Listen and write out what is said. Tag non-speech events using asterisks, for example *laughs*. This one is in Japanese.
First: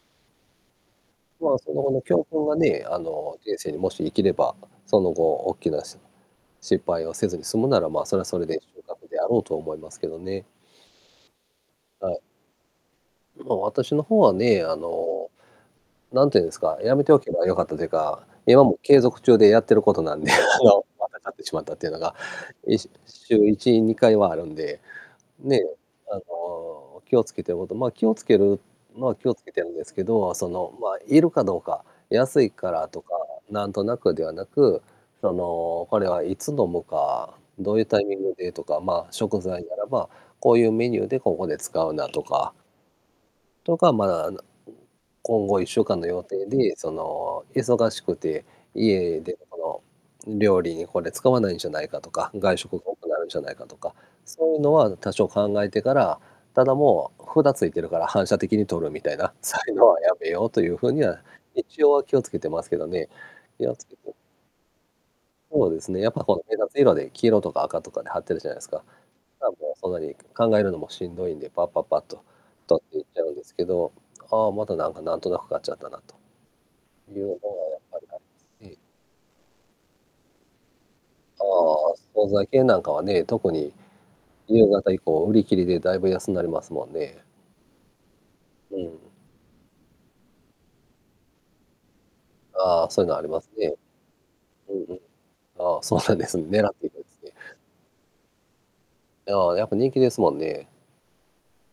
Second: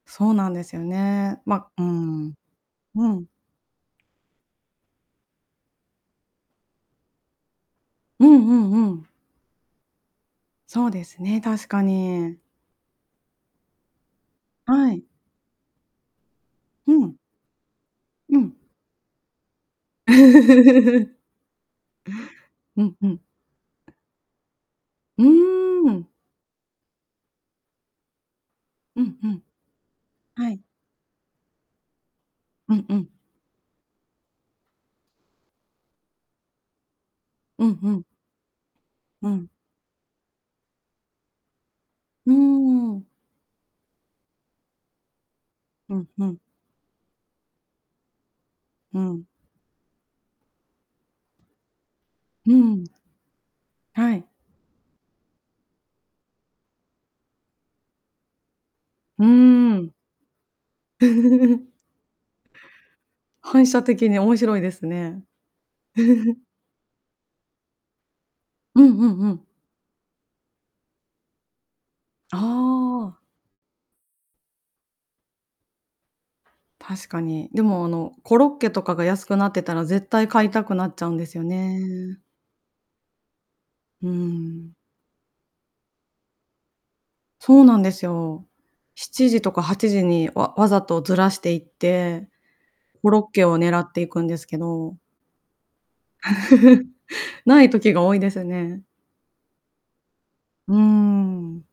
そうなんですよね。まあ、まそうの後の教ん。訓がね、あうん。の、人生にもし生きれば、その後おっきなし失敗をせずに済むなら、ま、それうはんそれうで収んう穫ん。であろうと思いますけどね。そうですね、確かはい。に。ま、私の方はね、ああい。の、なんて言うんですか、うやめてん。おけばよかったというか、うん。今も継続中でやってることなんで、あの、ま *laughs* た買ってしまったっていうのが、いうしんうん。週1、2回はあるんで、うね、ーん。あの、気をつけてことまあ、気を付けるうのはんう気をん。付けてんですけど、あ、そはい。の、まあ、いるかどうか、安いかうんらうとかん。なんとなくではなく、その、これはいつ飲むか、うどんういううタん。イミングでとか、まあ、う食ん。材ならば、こういうメニューでここで使うなとうーかん。とか、ま、あの、今後いっしゅううかんん、の予ふん。定で、その忙しくて、う家ん。でこの、料理にこれ使わないんじゃないかとか、う外食ん。が多くなるんじゃないかとか、はい。そういうのは多少考えてから、ただもう札ついてるから反射的に取るみたいうーな、そういうのん。はやめようという風には、*giggles* 一応は気をつけてますけどね。反気を射つけ的てに、面白いですね。ほうですね、やっぱこの *chuckles* 目立つ色で黄色とか赤とかで貼ってるじゃないすうか。んうんうん。だ、もうそんなに考えるのもしんどいんで、パッパッパッとあ取っていっちあ。ゃうんですけど「ああ、またなんかなんとなく買っちゃったな」と。確いかうのがに、でやっもあぱりの、ありコロッまケすし。とかが安くなってたら、絶対買いたくなっちゃうんですあよあ、ね。惣菜系なんかはね、特にうー夕ん。方以降売り切りでだいぶ安なりますもんね。そうなんですよ。うしん。ちじとか8時にわわざとずらしていって、ああ、そういコうのロあッりまケすをね。狙っていくんですけうんうど。ん。ああ、そうなんですん、狙って *giggles* 行くんすね。ない時が多いですね。ああ、やっぱ人気ですもんね。うーん。